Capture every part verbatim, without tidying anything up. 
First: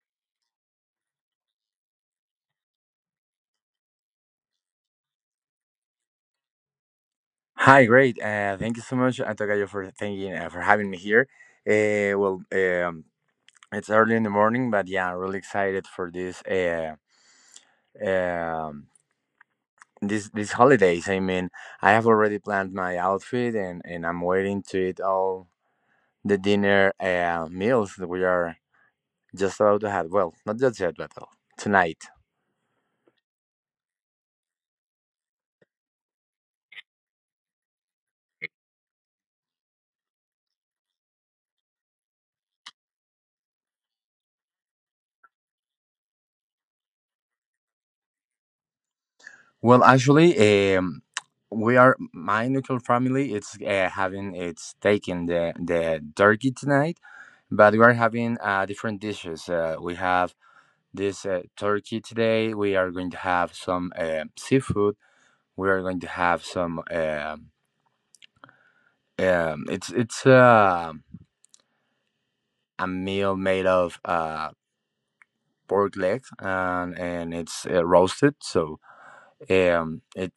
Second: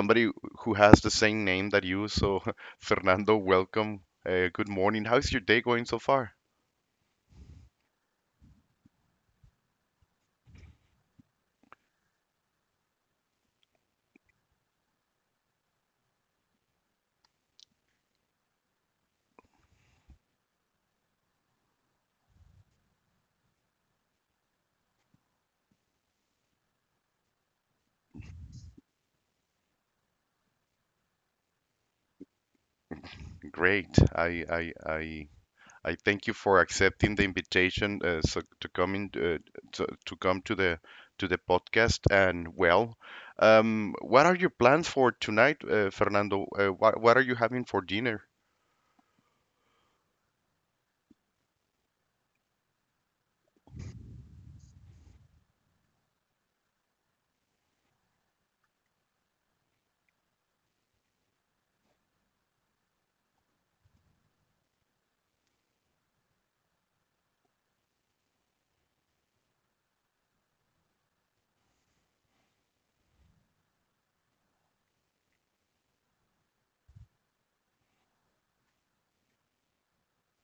somebody who has the same name that you. So, Fernando, welcome. Uh, good morning. How's your day going so far? Hi, great. Uh, thank you so much, Antokayo, for thanking uh, for having me here. Uh, well, um, it's early in the morning, but yeah, I'm really excited for this. Uh, um, this these holidays. I mean, I have already planned my outfit, and and I'm waiting to eat all the dinner uh, meals that we are just about to have. Well, not just yet, but uh, tonight. Great. I I I I thank you for accepting the invitation uh, so to come in, uh, to, to come to the to the podcast. And well, um, what are your plans for tonight, uh, Fernando? Uh, what what are you having for dinner? Well, actually, um, we are my nuclear family. It's uh, having it's taking the the turkey tonight, but we are having uh, different dishes. Uh, we have this uh, turkey today. We are going to have some uh, seafood. We are going to have some. Um um, it's it's uh, a meal made of uh, pork legs, and and it's uh, roasted. So um, it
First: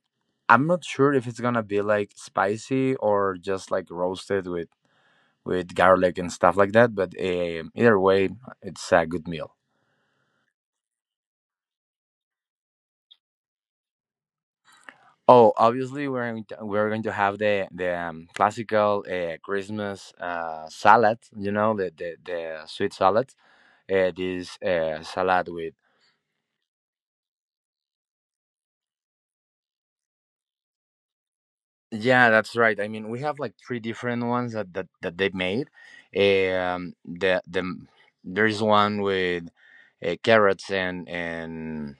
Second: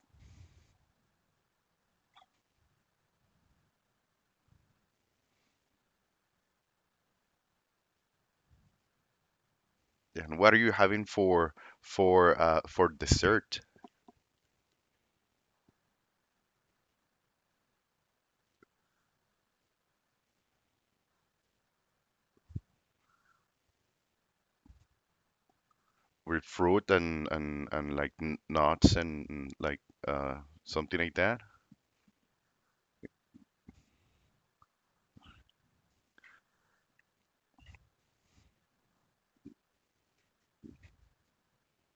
I'm not sure if it's gonna be like spicy or just like roasted with with garlic and stuff like that. But um either way, it's a good meal. And what are you having for for uh, for dessert Oh, obviously we're going to, we're going to have the the um, classical uh, Christmas uh, salad. You know the the, the sweet salad. Uh, this uh, salad with with fruit and and and like n- nuts and like uh, something like that? yeah, that's right. I mean, we have like three different ones that that, that they made. Um, the the there's one with uh, carrots and and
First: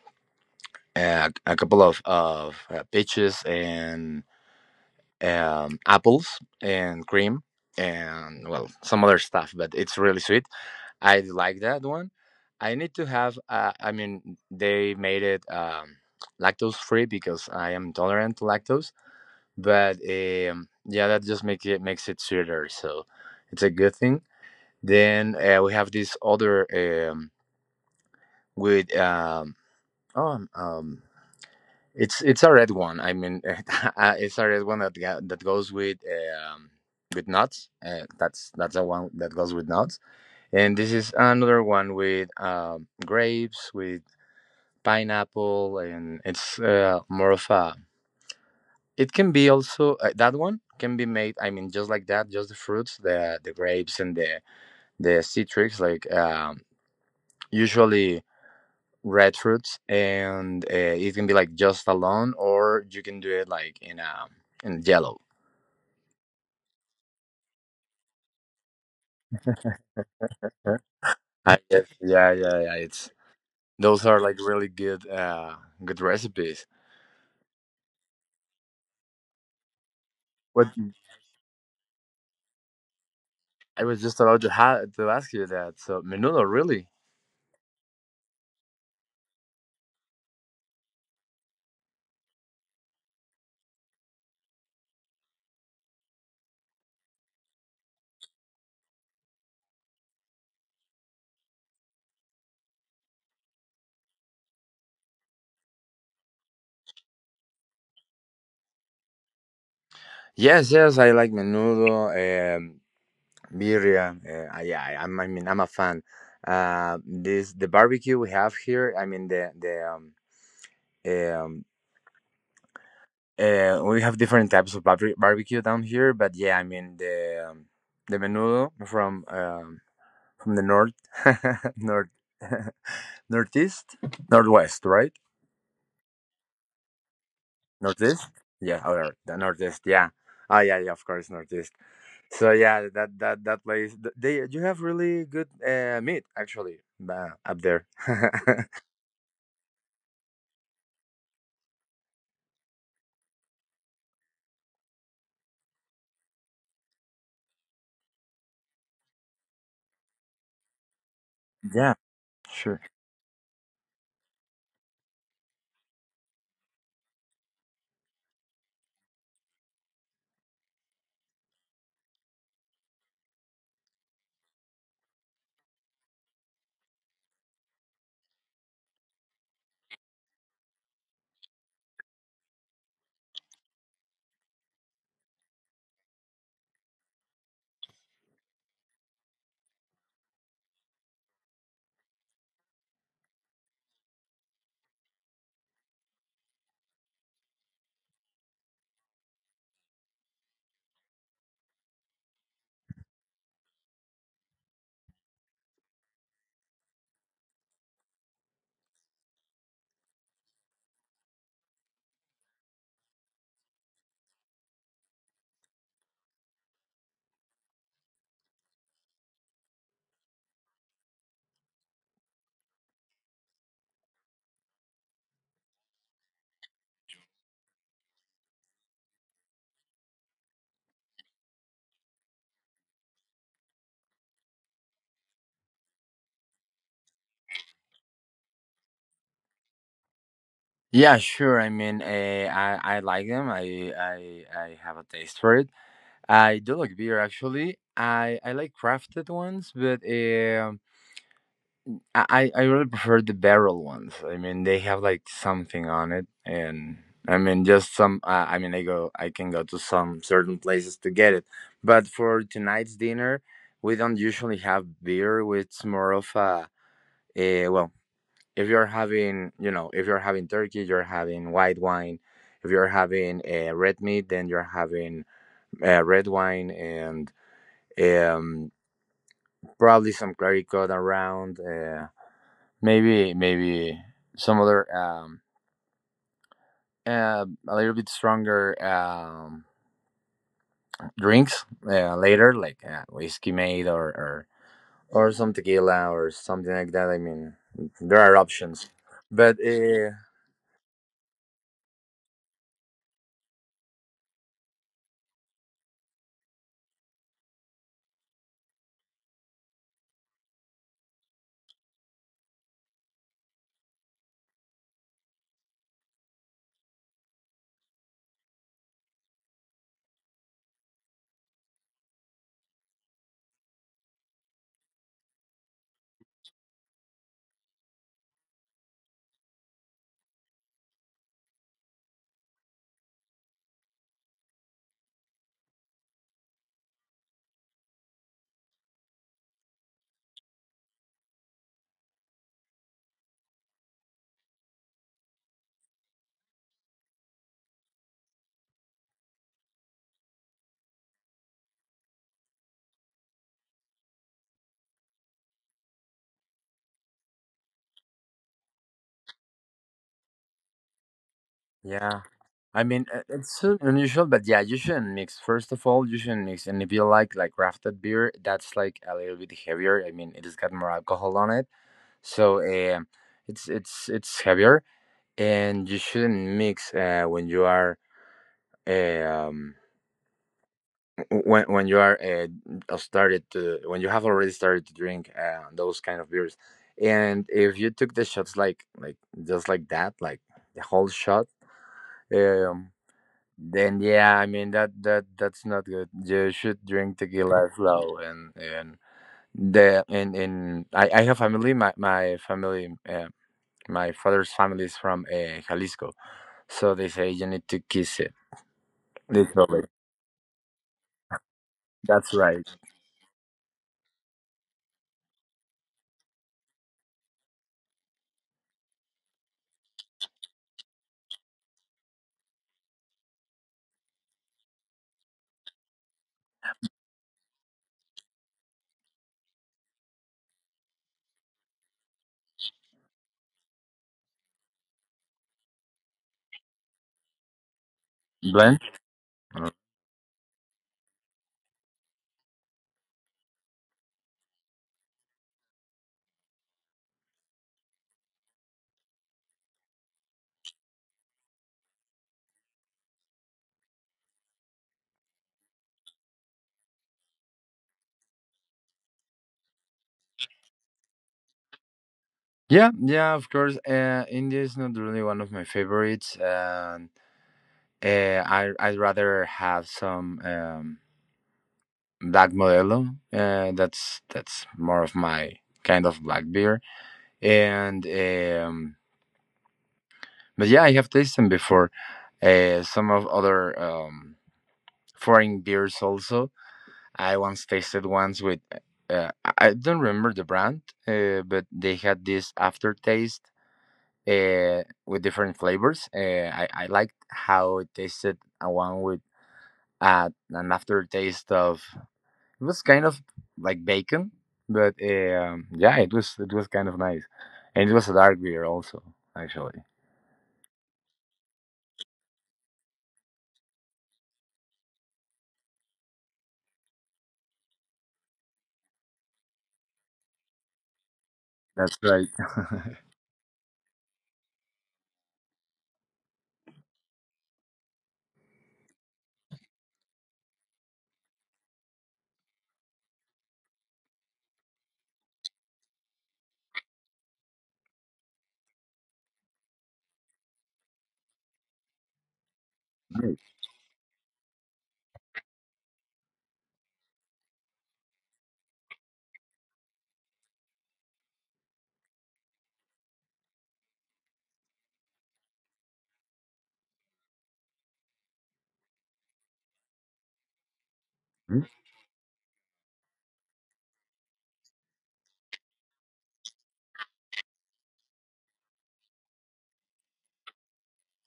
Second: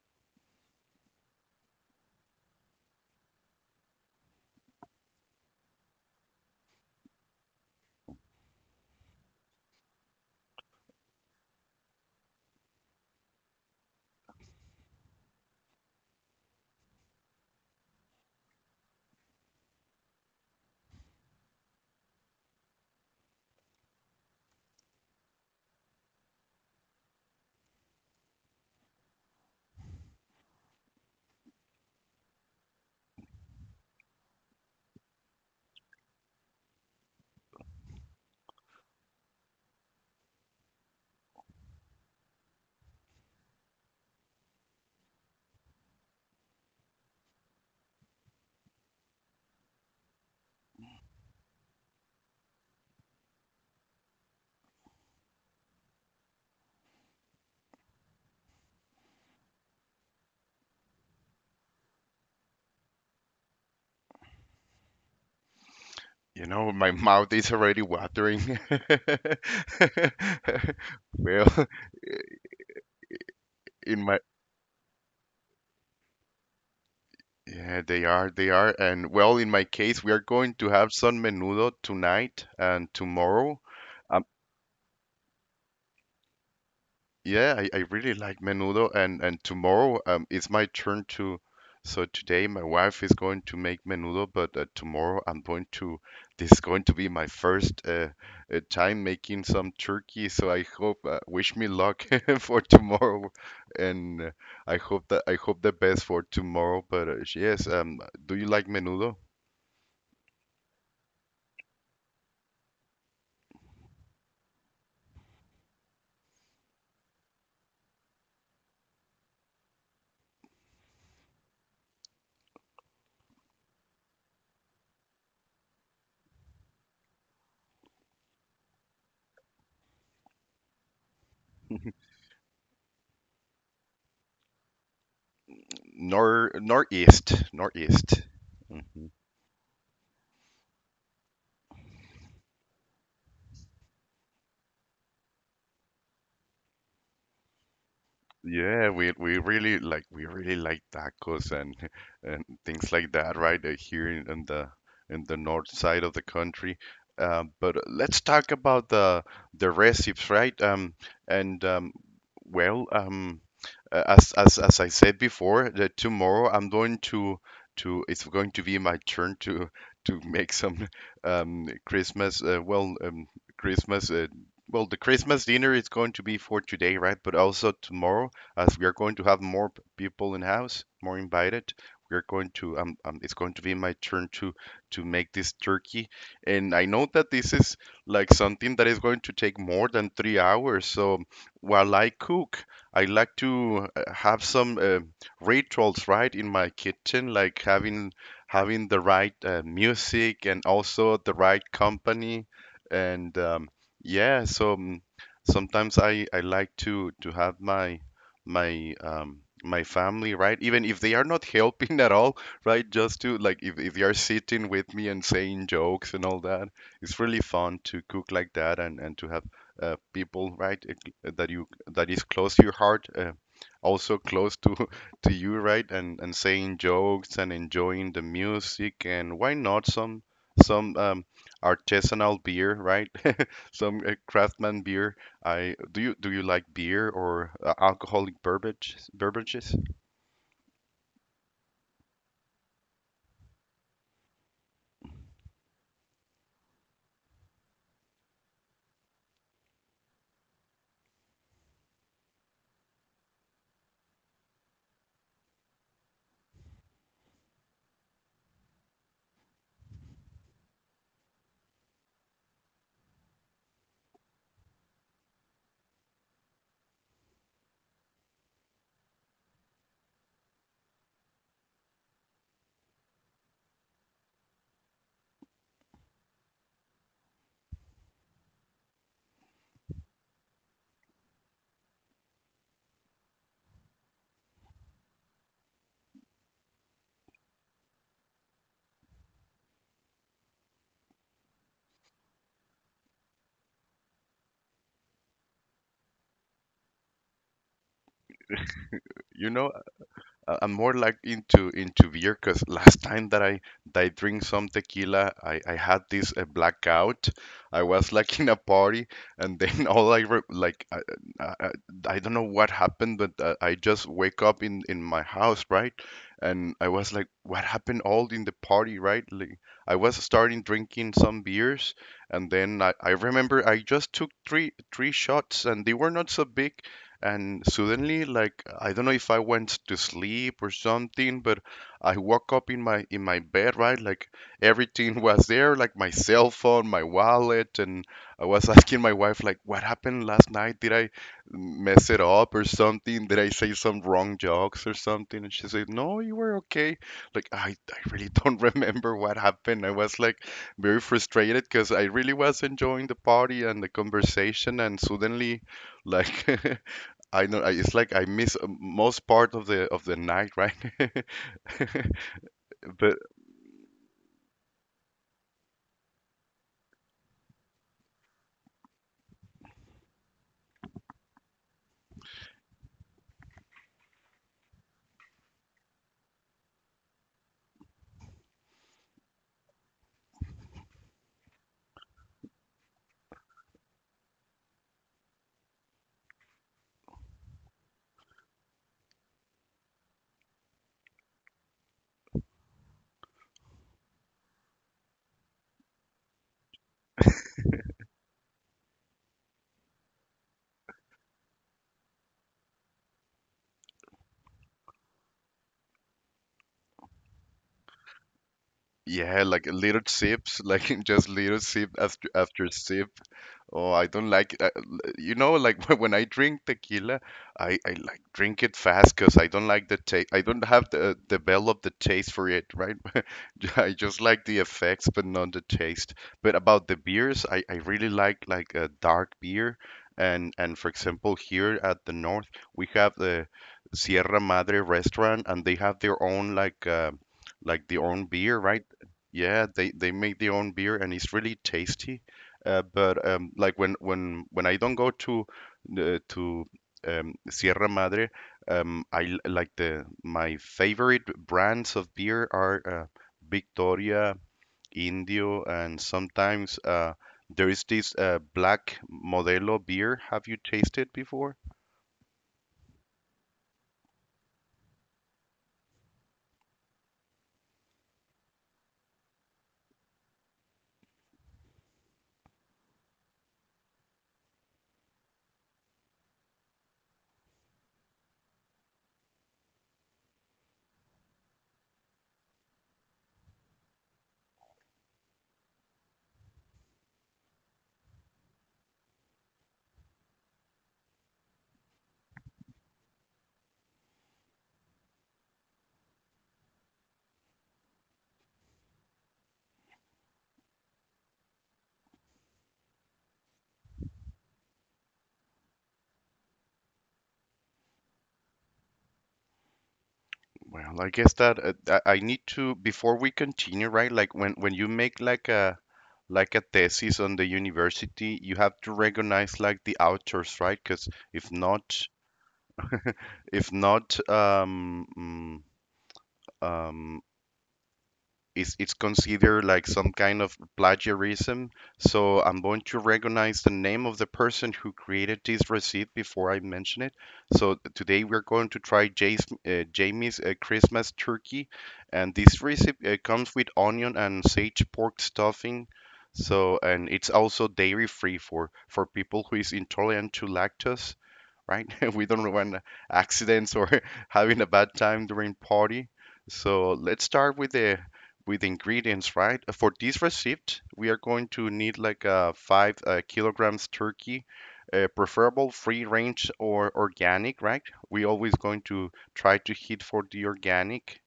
and a couple of of uh, peaches and um, apples and cream, and well, some other stuff, but it's really sweet. I like that one. I need to have uh, I mean they made it um, lactose free because I am intolerant to lactose, but um, yeah, that just make it makes it sweeter, so it's a good thing. Then uh, we have this other, um, with um, oh, um, it's it's a red one. I mean, uh, it's a red one that ga- that goes with um, with nuts. Uh, that's that's the one that goes with nuts. And this is another one with um, grapes, with pineapple, and it's uh, more of a. It can be also uh, that one can be made. I mean, just like that, just the fruits, the the grapes and the the citrus. Like um, usually red fruits, and uh, it can be like just alone, or you can do it like in a in yellow. You know, my mouth is already watering. Sure. I Well, guess, yeah, yeah, yeah. It's in those are my like really good, uh, good recipes. Yeah, they are. They are. And well, in my case, we are going What? to have some menudo tonight and tomorrow. I was just Um, about to ha- to ask you that. So menudo, really? yeah, I, I really like menudo, and and tomorrow um, it's my turn to. So today my wife is going to make menudo, but uh, tomorrow I'm going to. This is going to be my first uh, uh, time making some turkey. So I hope, uh, wish me luck for tomorrow, and uh, I hope that I hope the best for tomorrow. But uh, yes, um, do you like menudo? Yes, yes. I like menudo, um, birria. Uh, yeah, I, I'm- I mean, I'm a fan. Uh, this the barbecue we have here. I mean, the the um. eh, um Uh, we have different types of barbe- barbecue down here, but yeah, I mean the um, the menudo from um, from the north, north, northeast, northwest, right? nor Northeast, northeast. Northeast, yeah, Mhm. or the northeast, yeah. Ah, yeah, yeah, of course, northeast. So yeah, that that that place, th- they you have really good uh, meat actually uh, up there. Yeah, we we really like we really like tacos and and things like that, right? uh, Here in, in the in the north side of the country. Um, but uh, let's talk about the the recipes, right? Um, and yeah, um, sure. well, um, uh, as as as I said before, that tomorrow I'm going to to it's going to be my turn to to make some um Christmas uh, well um Christmas uh, well the Christmas dinner is going to be for today, right? But also tomorrow as we are going to have more people in house, more invited. We're going to um, um it's going to be my turn to to make this turkey, and I know that this is like something that is going to take more than three hours. So while I cook, I like to uh, have some uh, rituals right in my kitchen, like having having the right uh, music and also the right company and um, yeah so um, sometimes I, I like to to have my my um my family, right, even if they are not helping at all, right, just to like if, if they are sitting with me and saying jokes and all that. It's really fun to cook like that and and to have uh, people, right, uh, that you that is close to your heart, uh, also close to to you, right, and and saying jokes and enjoying the music. And why not some some um artisanal beer, right? Some uh, craftsman beer. I Do you do you like beer or uh, alcoholic beverage beverages? Yeah, sure. I mean, uh, I I like them. I I I have a taste for it. I do like beer actually. I I like crafted ones, but um, I I I really prefer the barrel ones. I mean, they have like something on it, and I mean just some. Uh, I mean, I go I can go to some certain places to get it. But for tonight's dinner, we don't usually have beer. It's more of a, a well, if you're having, you know, if you're having turkey, you're having white wine. If you're having uh, red meat, then you're having uh, red wine and um, probably some Clericot around, uh, maybe maybe some other um, uh, a little bit stronger um, drinks uh, later, like uh, whiskey made, or, or or some tequila or something like that. I mean, there are options, You but know, uh, I- I'm more like into into beer because last time that I that I drink some tequila, I, I had this uh, blackout. I was like in a party, and then all I re like I, I, I I don't know what happened, but uh, I just wake up in in my house, right? And I was like, what happened all in the party, right? Like I was starting drinking some beers, and then I, I remember I just took three three shots, and they were not so big, and suddenly, like I don't know if I went to sleep or something, but I woke up in my in my bed, right? Like everything was there, like my cell phone, my wallet, and I was asking my wife, like, what happened last night? Did I mess it up or something? Did I say some wrong jokes or something? And she said, no, you were okay. Like I I really don't remember what happened. I was like very frustrated because I really was enjoying the party and the conversation, and suddenly like I know I- it's like I miss uh, most part of the of the night, right? yeah. I mean, But uh, it's uh, unusual, but yeah, you shouldn't mix. First of all, you shouldn't mix. And if you like like crafted beer, that's like a little bit heavier. I mean, it has got more alcohol on it. So um, it's it's it's heavier, and you shouldn't mix uh, when you are eh, um, w- when when you are uh, uh, started to when you have already started to drink uh, those kind of beers. And if you took the shots like like just like that, like the whole shot, um, then yeah, I mean that that that's not good. You should drink tequila slow, and and the and and I I have family. My my family. Um, My father's family is from uh, Jalisco, so they say you need to kiss it. yeah, like Literally, little sips, like just little sip after that's right. after sip. Oh, I don't like it. I- l- You know, like when I drink tequila, I, I like drink it fast because I don't like the taste. I don't have the uh, develop the taste for it, right? I just like the effects, but not the taste. But about the beers, I, I really like like a dark beer, and and for example, here at the north, we have the Sierra Madre restaurant, and they have their own like uh, like their own beer, Blend. right? Yeah, Uh, they they make their own beer, and it's really tasty, uh, but um, like when when when I don't go to the to um, Sierra Madre, um, I l- like the my favorite brands of beer are uh, Victoria, Indio, and sometimes uh, there is this uh, black Modelo beer. Have you tasted before? Yeah, yeah, of course. Uh, India is not really one of my favorites, and uh, I I'd rather have some um, black Modelo. Uh, that's that's more of my kind of black beer. And um, but yeah, I have tasted them before. Uh, some of other um, foreign beers also. I once tasted ones with, uh, I I don't remember the brand, uh, but they had this aftertaste uh, with different flavors. Uh, I, I liked how it tasted, a one with uh, an aftertaste of, it was kind of like bacon, but um, yeah, it was it was kind of nice. And it was a dark beer also, actually. Well, I guess that uh, I I need to before we continue, right? Like when when you make like a like a thesis on the university, you have to recognize like the authors, right? Because if That's not, right. if not, um, mm, um, is it's considered like some kind of plagiarism. So I'm going to recognize the name of the person who created this receipt before I mention it. So today we're going to try Jay's, uh, Jamie's uh, Christmas turkey, and this receipt uh, Right. comes with onion and sage pork stuffing. So and it's also dairy free for for people who is intolerant to lactose, right? We don't want accidents or having a bad time during party. So let's start with the with the ingredients, right? Uh, For this receipt, we are going to need like uh, five uh, kilograms turkey, uh, preferable free range or organic, right? We always going to try to hit for the organic,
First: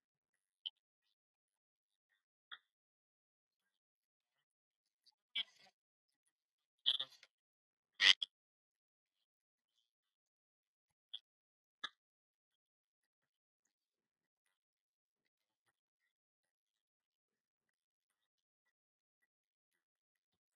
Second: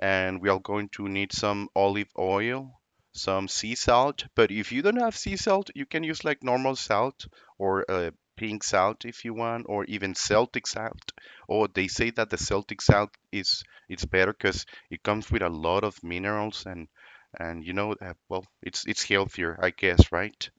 and we are going to need some olive oil, some sea salt. But if you don't have sea salt, you can use like normal salt or uh, pink salt if you want, or even Celtic salt. Or oh, they say that the Celtic salt is it's better because it comes with a lot of minerals and and you know uh, well it's it's healthier, I guess, right?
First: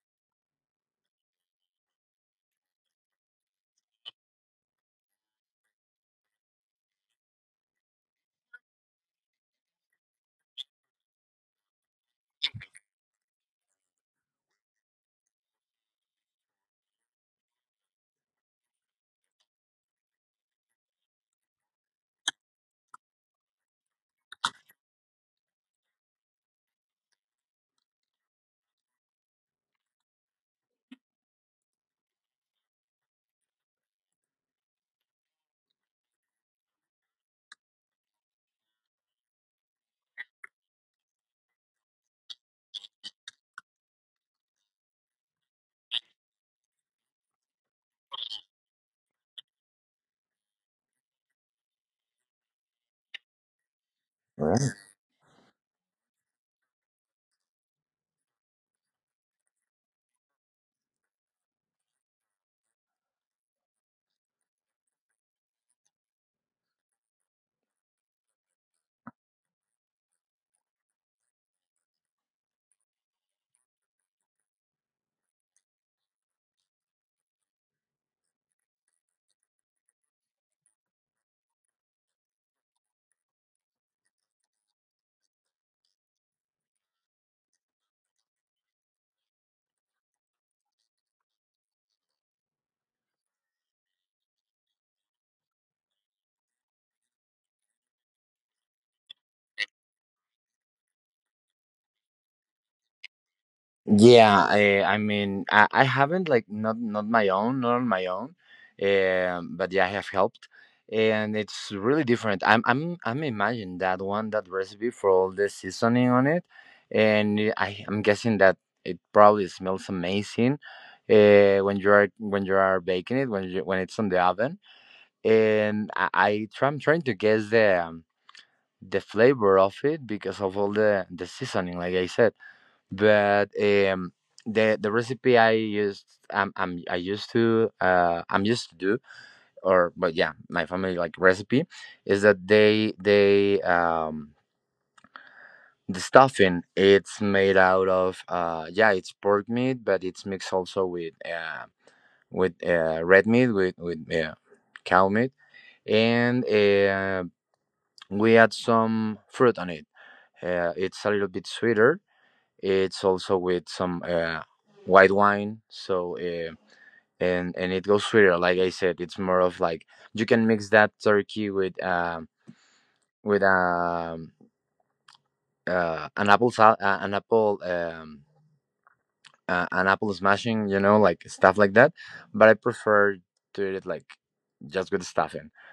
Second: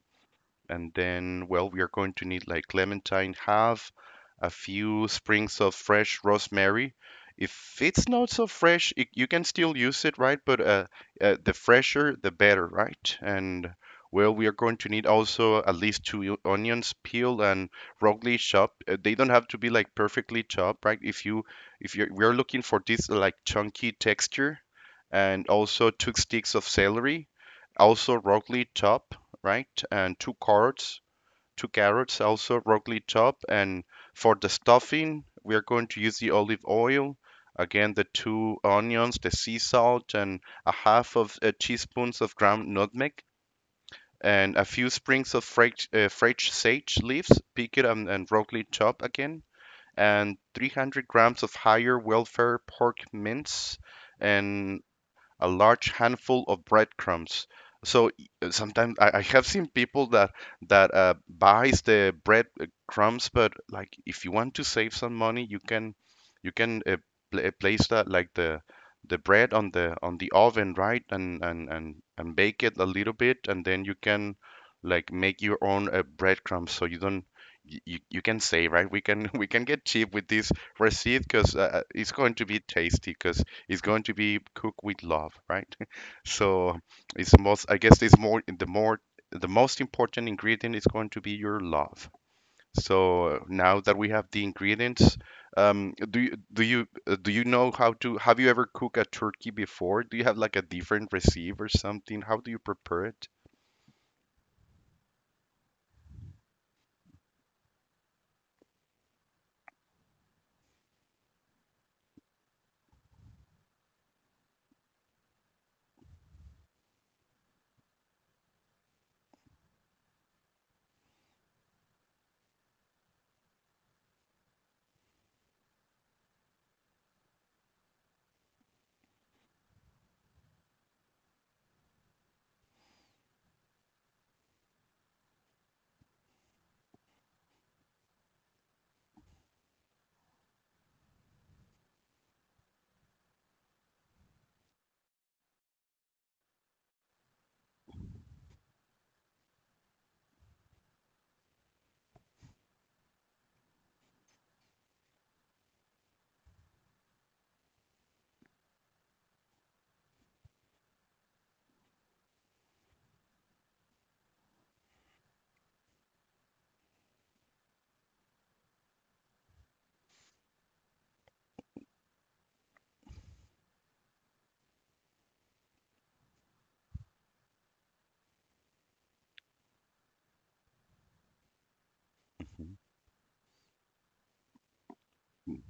And then, well, we are going to need like clementine half, a few sprigs of fresh rosemary. If it's not so fresh, it, you can still use it, right? But uh, uh, the fresher, the better, right? And well, we are going to need also at least two onions peeled and roughly chopped. Uh, they don't have to be like perfectly chopped, right? If you if you're we're looking for this like chunky texture, and also two sticks of celery, also roughly chopped, right? And two carrots, two carrots also, broccoli chop. And for the stuffing, we are going to use the olive oil. Again, the two onions, the sea salt, and a half of a teaspoons of ground nutmeg, and a few sprigs of fresh, uh, fresh sage leaves. Pick it and, and broccoli chop again, and three hundred grams of higher welfare pork mince, and Hmm? a large handful of breadcrumbs. So y- uh, sometimes I, I have seen people that that uh, buys the bread uh, crumbs, but like if you want to save some money, you can you can uh, pla place that like the the bread on the on the oven, right? And and and and bake it a little bit, and then you can like make your own uh, breadcrumbs, so you don't y- you, you can save, right? We can we can get cheap with this receipt because uh, uh, it's going to be tasty. Because is going to be cooked with love, right? So it's most, I guess, it's more the more the most important ingredient is going to be your love. So now that we have the ingredients, um, do you do you uh, do you know how to? Have you ever cooked a turkey before? Do you have like a different recipe or something? How do you prepare it? Yeah, uh, I mean, I, I haven't like not not my own, not on my own, um, but yeah, I have helped, and it's really different. I'm I'm I'm imagining that one that recipe for all the seasoning on it, and it- I I'm guessing that it probably smells amazing, uh, when you are when you are baking it, when you, when it's on the oven, and I, I try, I'm trying to guess the um, the flavor of it because of all the the seasoning, like I said. But um the the recipe I used I'm, I'm I used to uh I'm used to do, or but yeah, my family like recipe is that they they um the stuffing, it's made out of uh yeah, it's pork meat, but it's mixed also with uh with uh red meat, with with uh, cow meat, and uh we add some fruit on it. Uh, it's a little bit sweeter. It's also with some uh, white wine. So uh, and and it goes sweeter. Like I said, it's more of like you can mix that turkey with um with um uh, an apple sal- uh, an apple um uh, an apple smashing. You know, like stuff like that. But I Mhm. prefer to eat it like just with stuffing. Mm.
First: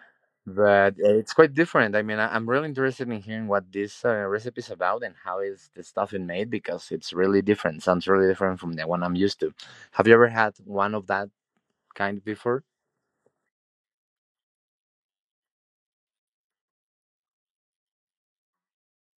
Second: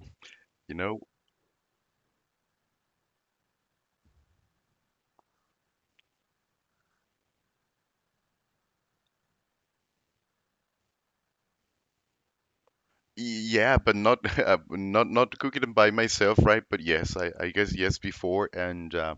You But know, uh, it's quite different. I mean, I, I'm really interested in hearing what this uh, recipe is about and how is the stuffing made, because it's really different. Sounds really different from the one I'm used to. Have you ever had one of that kind before? yeah, but not uh, not not cooking them by myself, right? But yes, I, I guess yes before, and uh,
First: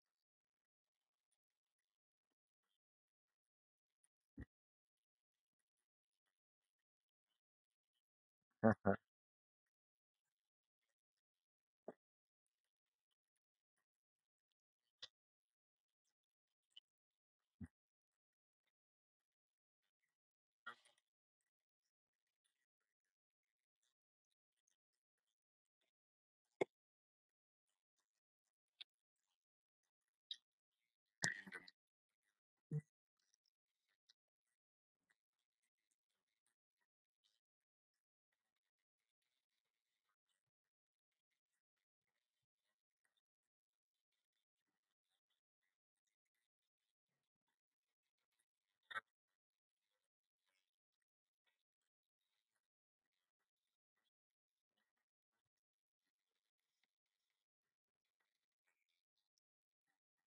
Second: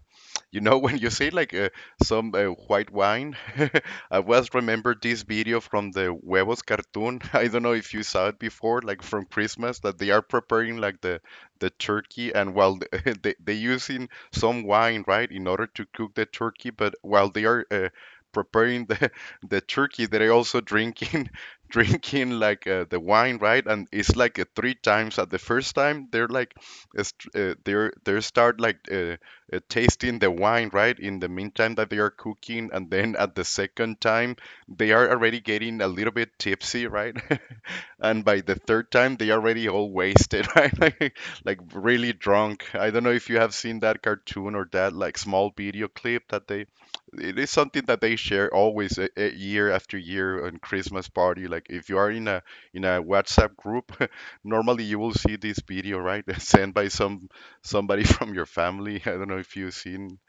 you know, when you say like uh, some uh, white wine, I was remember this video from the huevos cartoon. I don't know if you saw it before, like from Christmas, that they are preparing like the the turkey, and while they they they using some wine, right, in order to cook the turkey, but while they are uh, preparing the the turkey, they're also drinking drinking like uh, the wine, right? And it's like uh, three times. At the first time, they're like uh, str- uh, they're they start like. Uh, uh, tasting the wine, right? In the meantime that they are cooking, and then at the second time, they are already getting a little bit tipsy, right? And by the third time they already all wasted, right, like, like really drunk. I don't know if you have seen that cartoon or that like small video clip that they, it is something that they share always a, a year after year on Christmas party. Like if you are in a in a WhatsApp group, normally you will see this video, right? Sent by some somebody from your family. I don't know if you've seen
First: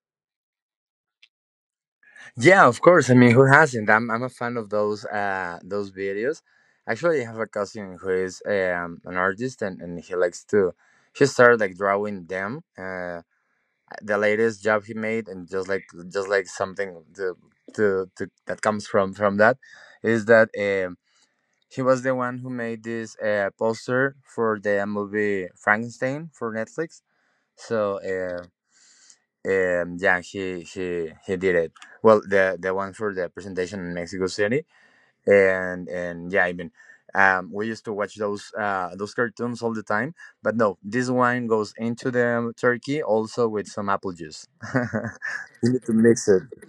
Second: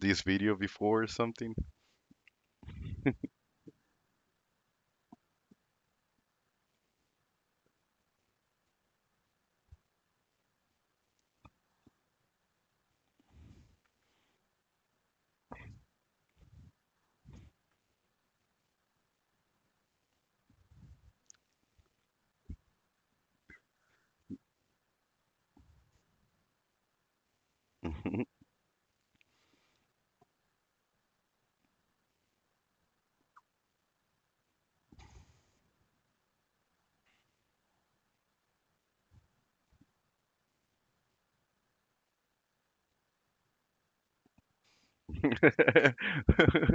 this video before or something. Yeah, of course. I mean, who hasn't? I'm I'm a fan of those uh those videos. Actually, I have a cousin who is um an artist, and and he likes to, he started like drawing them. Uh, the latest job he made, and just like just like something to, to, to that comes from from that is that um he was the one who made this uh, poster for the movie Frankenstein for Netflix. So uh, um yeah, he he he did it, well, the the one for the presentation in Mexico City. And and yeah, I mean, um we used to watch those uh those cartoons all the time. But no, this wine goes into the turkey also with some apple juice. You need to mix it.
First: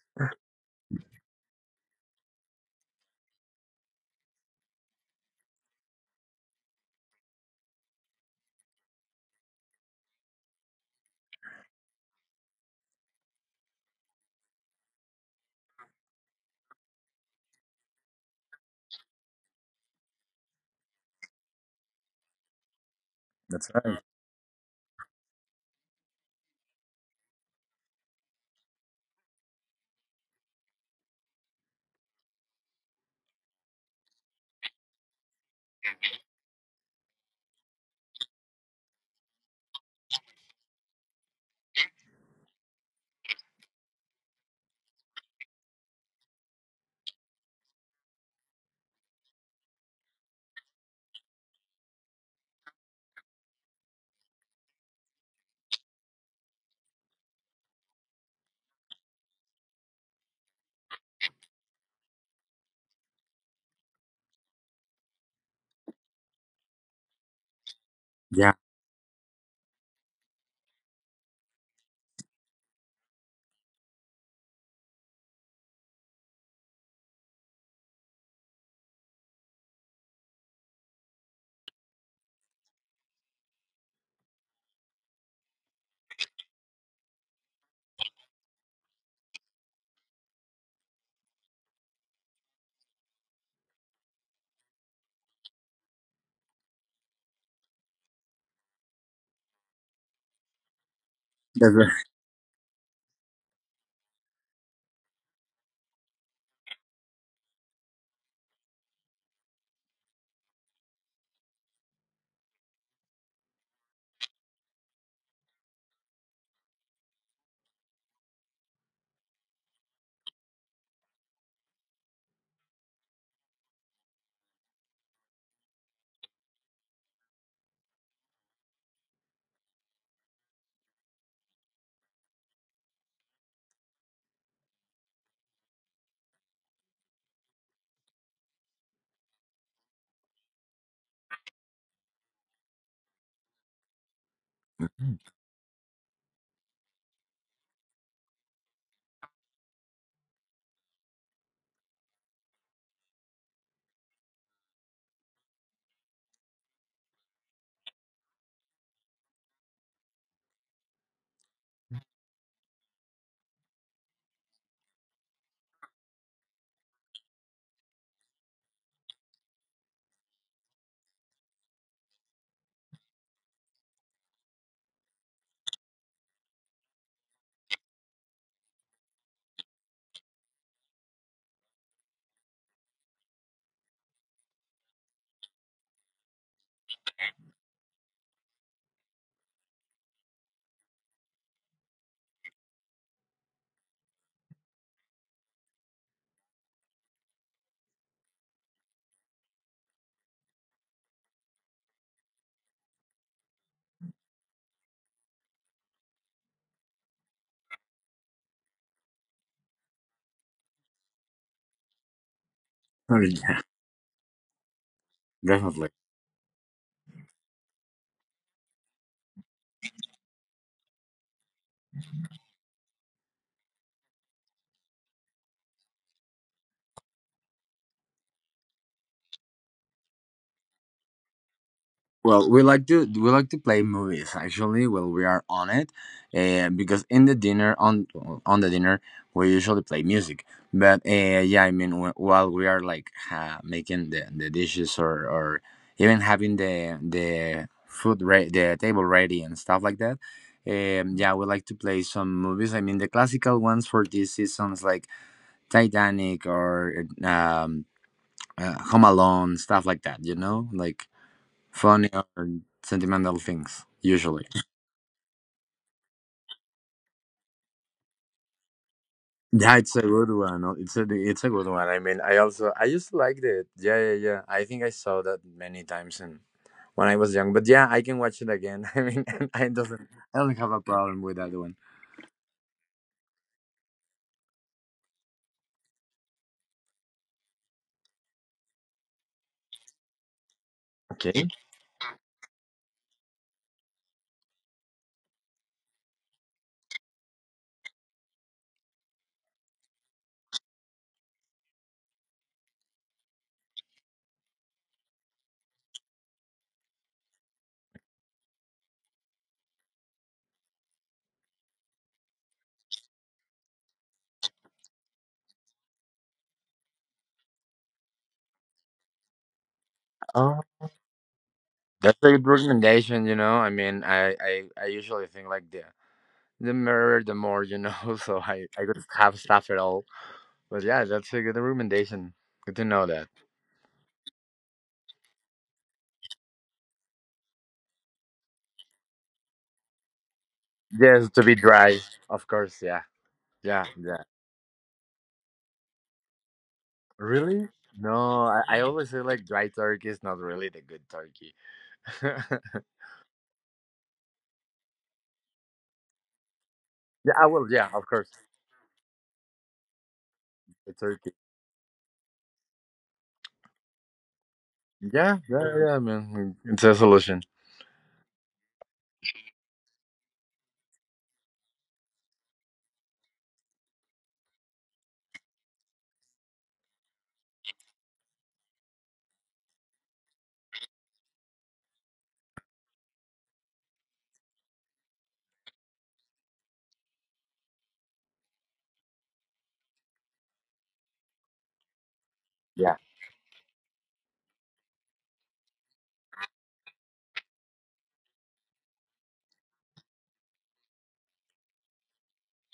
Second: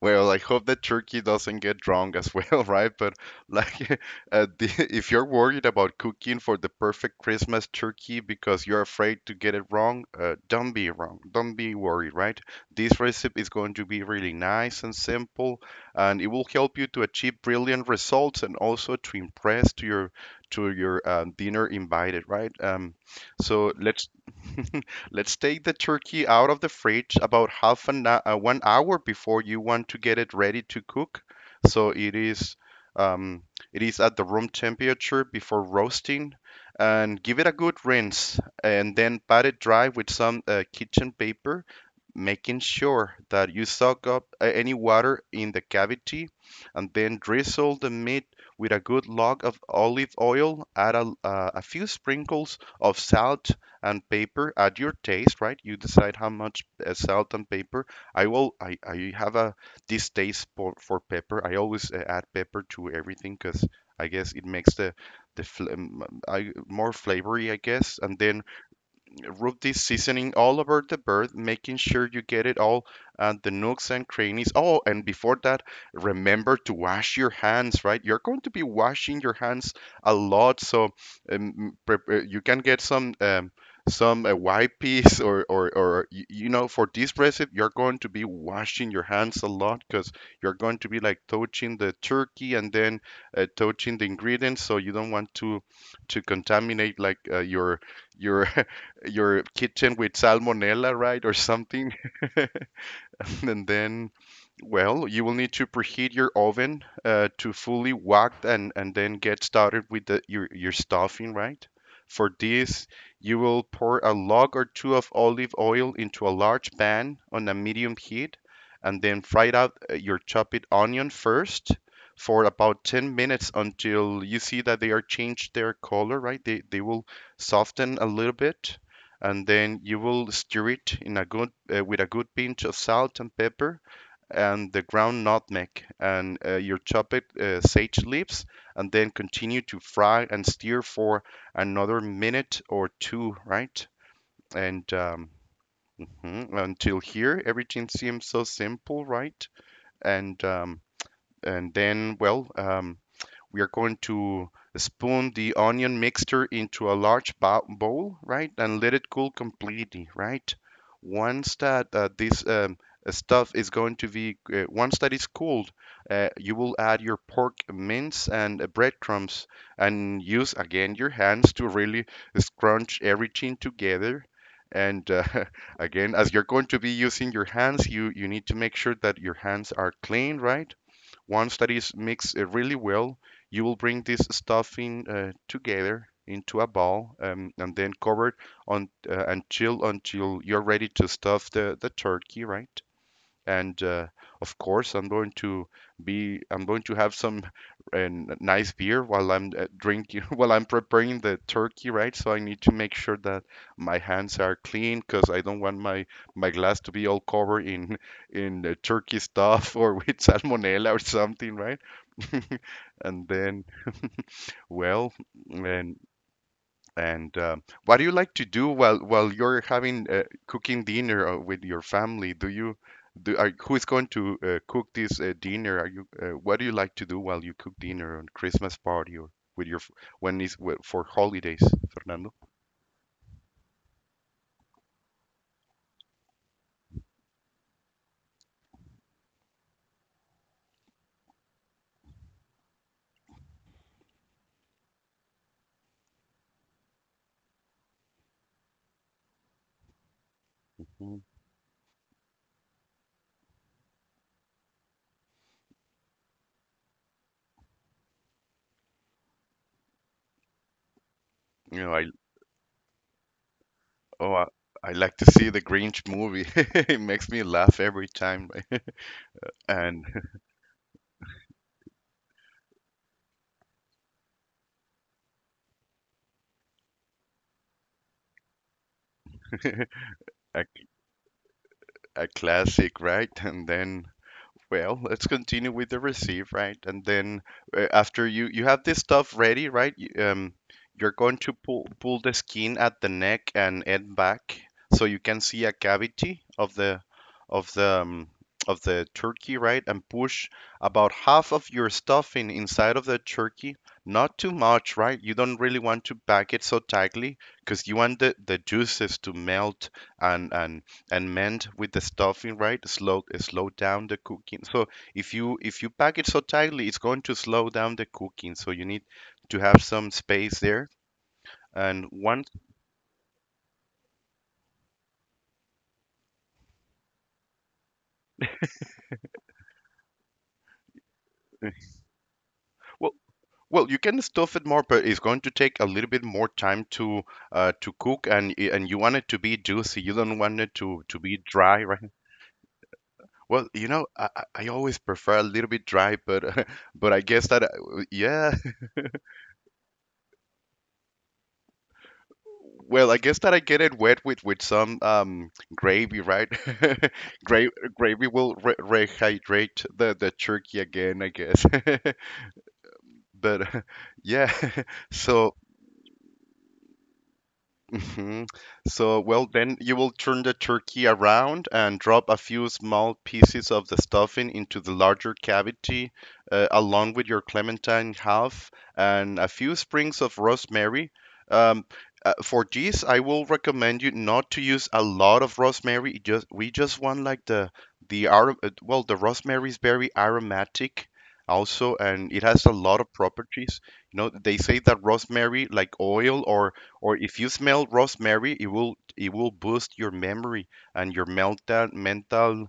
Well, I hope that turkey doesn't get drunk as well, right? But like, uh, the, if you're worried about cooking for the perfect Christmas turkey because you're afraid to get it wrong, uh, don't be wrong. Don't be worried, right? This recipe is going to be really nice and simple, and it will help you to achieve brilliant results and also to impress to your to your um, dinner invited, right? Um, That's so right. let's. Let's take the turkey out of the fridge about half an uh, one hour before you want to get it ready to cook, so it is um, it is at the room temperature before roasting, and give it a good rinse, and then pat it dry with some uh, kitchen paper, making sure that you soak up uh, any water in the cavity, and then drizzle the meat with a good log of olive oil. Add a, uh, a few sprinkles of salt and paper at your taste, right? You decide how much uh, salt and pepper. I will. I, I have a distaste for, for pepper. I always uh, add pepper to everything because I guess it makes the the fl- um, I, more flavory, I guess. And then Yeah, rub this seasoning all over the bird, making sure you get it all at the nooks and crannies. Oh, and before that, remember to wash your hands, right? You're going to be washing your hands a lot, so um, uh, you can get some um, some uh, wipes, or or, or you know for this recipe you're going to be washing your hands a lot because you're going to be like touching the turkey and then uh, touching the ingredients, so you don't want to to contaminate like uh, your your your kitchen with salmonella, right, or that's something. right. And then, well, you will need to preheat your oven uh, to fully whacked, and, and then get started with the, your, your stuffing, right? For this, you will pour a log or two of olive oil into a large pan on a medium heat and then fry out uh, your chopped onion first for about ten minutes until you see that they are changed their color, right? They, they will soften a little bit, and then you will stir it in a good uh, with a good pinch of salt and pepper and the ground nutmeg and uh, your chopped uh, sage leaves, and then continue to fry and stir for another minute or two, right? and um, mhm, until here everything seems so simple, right? and um, and then well um, We are going to spoon the onion mixture into a large bowl, right? And let it cool completely, right? Once that uh, this um, uh, stuff is going to be, uh, Once that is cooled, uh, you will add your pork mince and uh, breadcrumbs, and use again your hands to really scrunch everything together. And uh, again, as you're going to be using your hands, you, you need to make sure that your hands are clean, right? Once that is mixed uh, really well, you will bring this stuffing uh, together into a ball, um, and then cover it on uh, and chill until you're ready to stuff the, the turkey, right? And uh, of course i'm going to be i'm going to have some uh, nice beer while i'm uh, drinking while I'm preparing the turkey, right? So I need to make sure that my hands are clean because I don't want my my glass to be all covered in in uh, turkey stuff or with salmonella or something, right. and Sorry, yeah, then well definitely. and and um, What do you like to do while while you're having uh, cooking dinner uh, with your family? Do you do are, Who is going to uh, cook this uh, dinner? Are you uh, What do you like to do while you cook dinner on Christmas party or with your f- when is wh- for holidays, Fernando? Well, we like to we like to play movies actually. Well, we are on it, uh, because in the dinner on on the dinner we usually play music. But uh, yeah, I mean wh- while we are like uh, making the, the dishes, or or even having the the food re- the table ready, and stuff like that. Um, Mm. Yeah, we like to play some movies. I mean the classical ones for these seasons, like Titanic, or um, uh, Home Alone, stuff like that, you know, like You know, I, funny or sentimental things oh, usually. I, I like to see the Grinch movie. It makes me laugh every time, Yeah, it's a and good one. No, it's a it's a good one. I mean, I also I just liked it. Yeah, yeah, yeah. I think I saw that many times and when I was young, but yeah, I can watch it again. I mean, I doesn't I don't a, have a problem with that one. a classic, right? And then, well, let's continue with the receive, right? And then uh, after you you have this stuff ready, right? You, um, you're going Okay. to pull pull the skin at the neck and head back, so you can see a cavity of the of the um, of the turkey, right? And push about half of your stuffing inside of the turkey. Not too much, right? You don't really want to pack it so tightly because you want the, the juices to melt and and and mend with the stuffing, right? Slow slow down the cooking. So if you if you pack it so tightly, it's going to slow down the cooking. So you need to have some space Oh, there. And that's a good once recommendation. You know, I mean, I I, I usually think like the the mirror, the more you know. So I I could have stuff at all. But yeah, that's a good recommendation. Good to know Well, that. well, you can stuff it more, but it's going to take a little bit more time to uh, to cook, and and you want it to be juicy. You don't want it to to Yes, be to be dry, dry, right? of course. Yeah, Well, yeah, you know, yeah. I, I I always prefer a little bit dry, but but I guess that Really? uh, No, yeah, I, I always say like dry turkey is not really the good turkey. Yeah, well, I guess that I get it wet with with some um gravy, right? I Gra will. Yeah, of Gravy course, will re rehydrate the the turkey the again, I turkey. guess. But yeah, Yeah, so. yeah, yeah, man. It's a solution. Hmm. So, well, then you will turn the turkey around and drop a few small pieces of the stuffing into the larger cavity, uh, along with your clementine half and a few sprigs of rosemary. Um, uh, for this, I will recommend you not to use a lot of rosemary. It, just we just want like the the ar- uh, well, the rosemary is very aromatic also, and it has a Yeah, lot of properties. You know, they say that rosemary, like oil or or if you smell rosemary, it will it will boost your memory and your mental mental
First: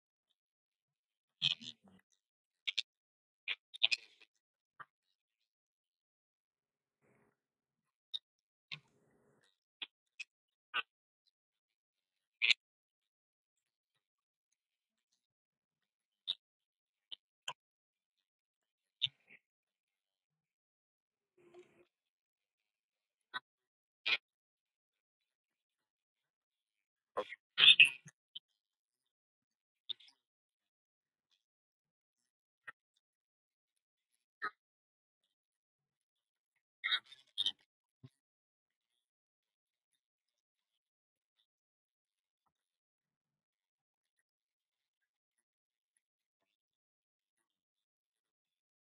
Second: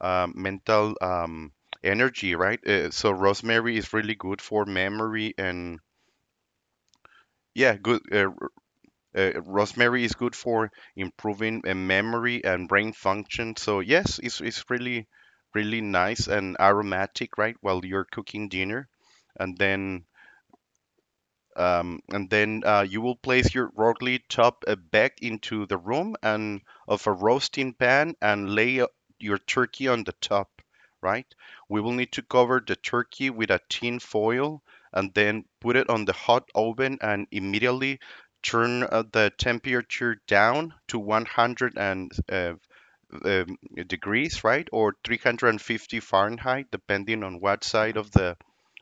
uh, mental um, energy, right? Uh, so rosemary is really good for memory and yeah, good. Uh, r- uh, rosemary is good for improving uh, memory and brain function. So yes, it's it's really really nice and aromatic, right? While you're cooking dinner, and then Um, and then uh, you will place your Rorgli top uh, back into the room and of a roasting pan and lay uh, your turkey on the top, right? We will need to cover the turkey with a tin foil and then put it on the hot oven and immediately turn uh, the temperature down to one hundred and uh, um, degrees, right? Or three hundred fifty Fahrenheit, depending on what side of the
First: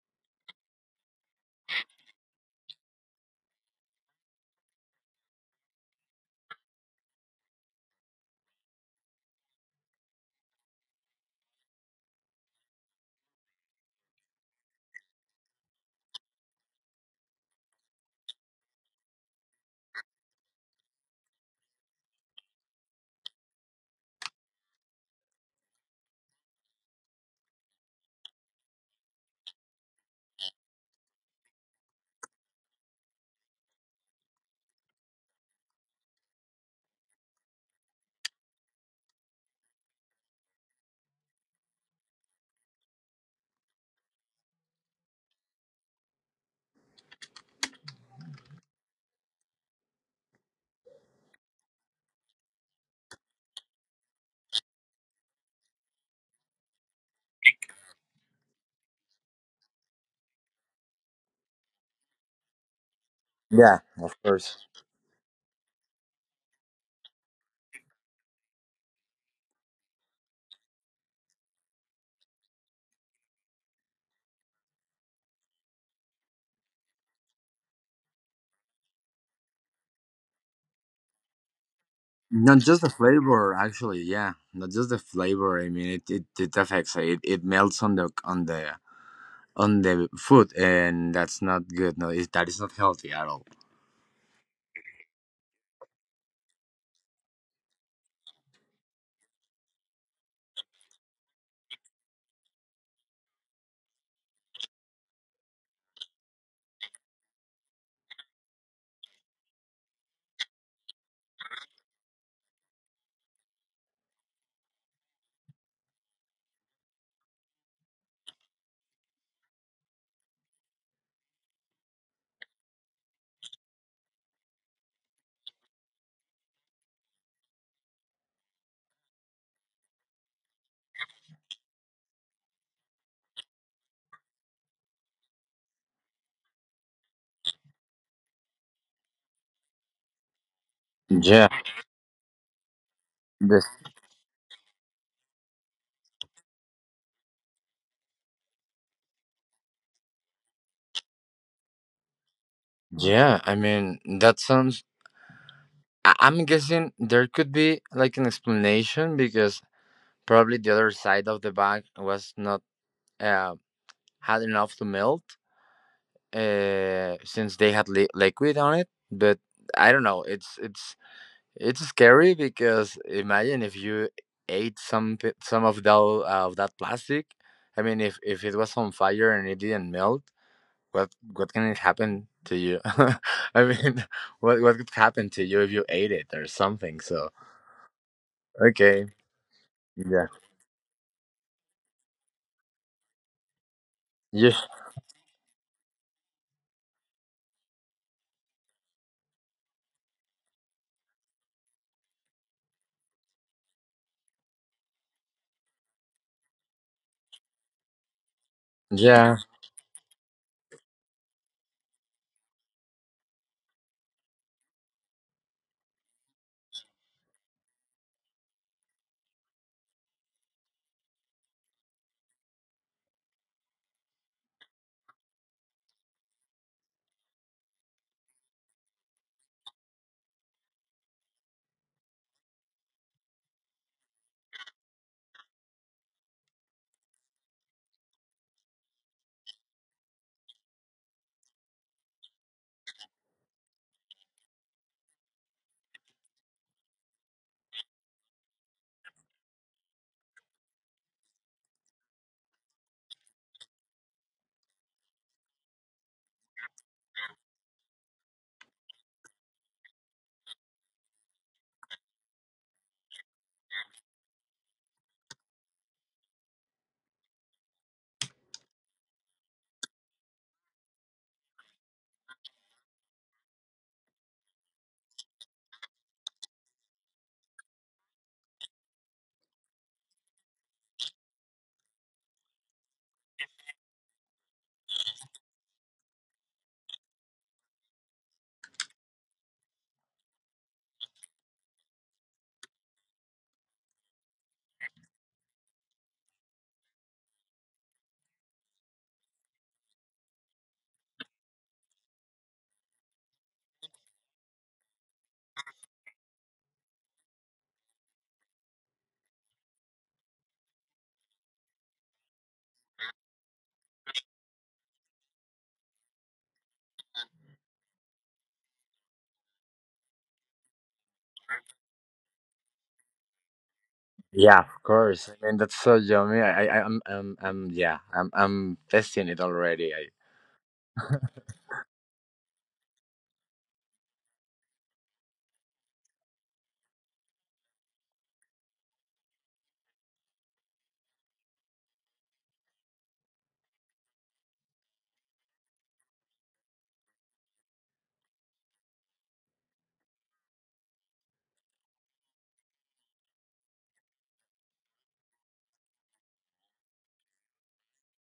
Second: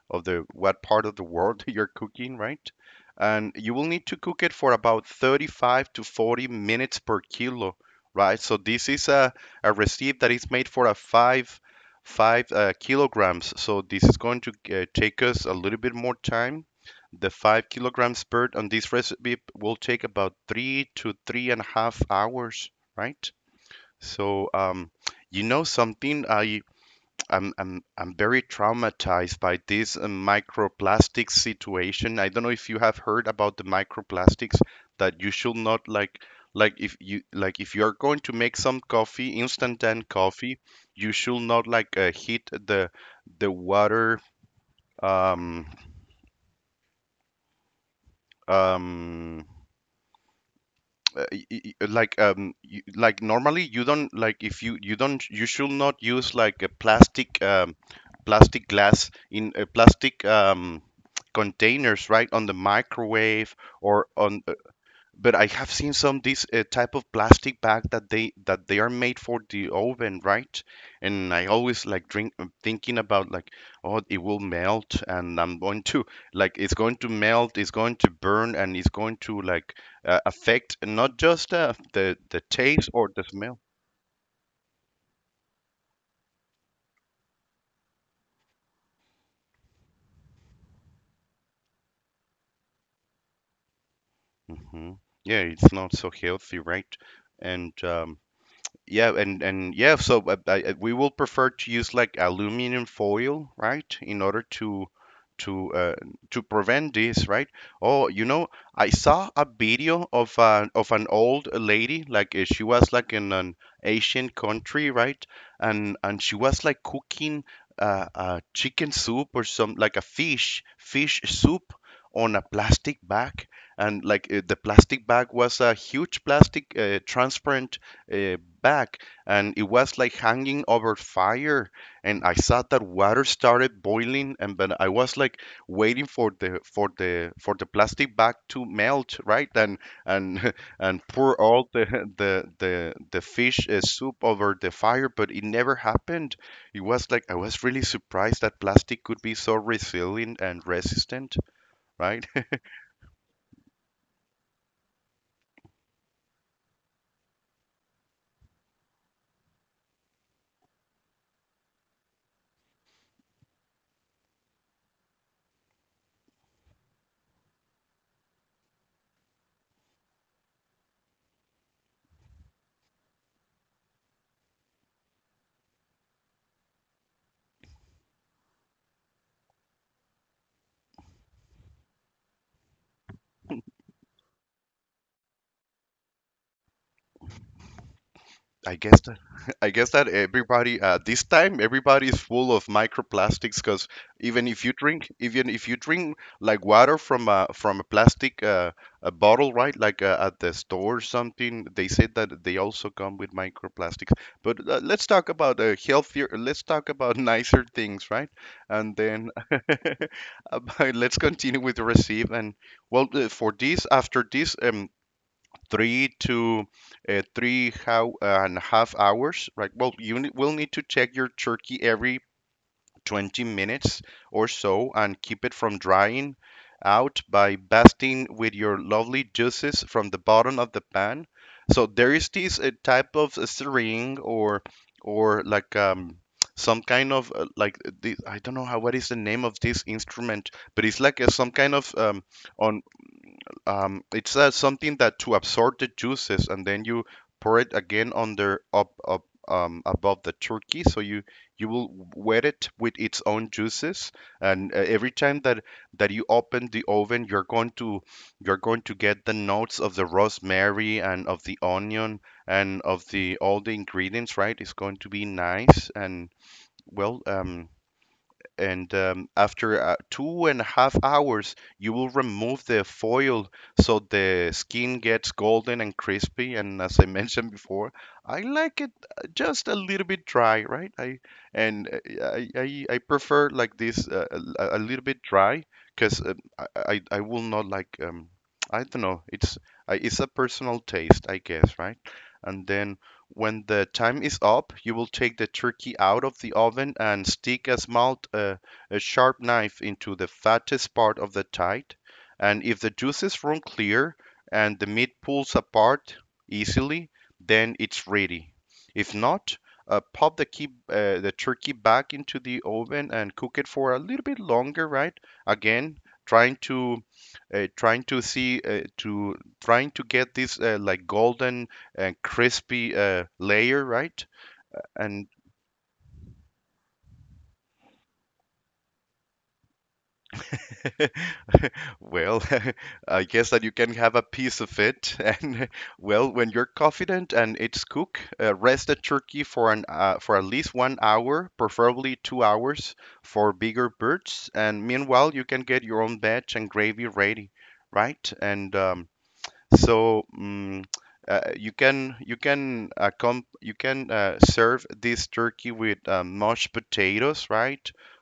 of the what part of the world you're cooking, right? And you will need to cook it for about thirty-five to forty minutes per kilo, right? So this is a, a recipe that is made for a five five uh, kilograms. So this is going to uh, take us a little bit more time. The five kilograms bird on this recipe will take about three to three and a half hours, right? So um, you know something, I I'm I'm I'm very traumatized by this uh, microplastic situation. I don't know if you have heard about the microplastics that you should not like like if you like if you are going to make some coffee, instant coffee, you should not like uh, heat the the water um um uh, y- y- like um you, like normally you don't like if you you don't you should not use like a plastic um plastic glass in a plastic um containers, right, on the microwave yeah, or of on, course. but I have seen some this uh, type of plastic bag that they that they are made for the oven, right? And I always like drink uh, thinking about like, oh, it will melt, and I'm going to like it's going to melt, it's going to burn, and it's going to like uh, affect not just uh, the the Not just the taste or the flavor, smell. actually. Yeah, not just the flavor. I mean, it it, it affects. It it melts on the on the on the food, and that's not good. No, it, that is not healthy at all. Hmm Yeah, it's not so healthy, right? And um, Yeah, and and yeah, so uh, I, I- we will prefer to use like aluminum foil, right, in order to to uh, to prevent this, right? Oh, you know, I saw a video of uh, of an old lady, like uh, she was like in an Asian country, right? And and she was like cooking uh, uh, chicken soup or some like a fish fish soup on a plastic bag, and like uh, the plastic bag was a huge plastic uh, transparent uh, back, and it was like hanging over fire. And I saw that water started boiling, and but I was like waiting for the for the for the plastic bag to melt, right? And and and pour Yeah. all the the the the fish This. uh, soup over the fire, but it never happened. It was like I was really surprised that plastic could be so resilient and resistant, right? Yeah. I mean, that sounds I- I'm guessing there could be like an explanation because probably the other side of the bag was not uh, had enough to melt uh, since they had li- liquid on it. But I don't know. It's it's it's scary because imagine if you ate some pi- some of that of that plastic. I mean, if if it was on fire and it didn't melt, what what can it happen to you? I mean, what what could happen to you if you ate it or something? So I guess okay. that I guess that Yeah. everybody uh, this time everybody is full of microplastics because even if Yes. you drink even if you drink like water from a from a plastic uh, a bottle, right? Like uh, at the store or something, they said that they also come with microplastics. But uh, let's talk about uh, healthier let's talk about nicer things, right? And then Yeah. about, let's continue with the receive. And well, uh, for this, after this um, three to uh, three how, uh, and a half hours, right? Well, you will need to check your turkey every twenty minutes or so and keep it from drying out by basting with your lovely juices from the bottom of the pan. So there is this uh, type of string or or like um some kind of uh, like uh, the, I don't know how what is the name of this instrument, but it's like uh, some kind of um on um, it's uh, something that to absorb the juices, and then you pour it again under up up um, above the turkey, so you you will wet it with its own juices. And uh, every time that that you open the oven, you're going to you're going to get the notes of the rosemary and of the onion and of the all the ingredients, right? It's going to be nice and well. Um, and um, After uh, two and a half hours, you will remove the foil so the skin gets golden and crispy. And as I mentioned before, I like it uh, just a little bit dry, right? I and uh, I I, I prefer like this uh, a, a little bit dry because uh, I, I I will not like um I don't know. It's I, it's a personal taste, I guess, right? And then when the time is up, you will take the turkey out of the oven and stick a small uh, a sharp knife into the fattest part of the tide. And if the juices run clear and the meat pulls apart easily, then it's ready. If not, uh, pop the, key, uh, the turkey back into the oven and cook it for a little bit longer, right? Again, trying to uh, trying to see uh, to trying to get this uh, like golden and crispy uh, layer, right? Yeah. Of course. And I mean, that's so yummy. I. I. I'm. I'm. I'm yeah. I'm. I'm testing it already. I. well, I guess that you can have a piece of it. And well, when you're confident and it's cooked, uh, rest the turkey for an uh, for at least one hour, preferably two hours for bigger birds. And meanwhile, you can get your own veg and gravy ready, right? And um, So mm uh, You can you can uh, com you can uh, serve this turkey with uh, mashed potatoes, right?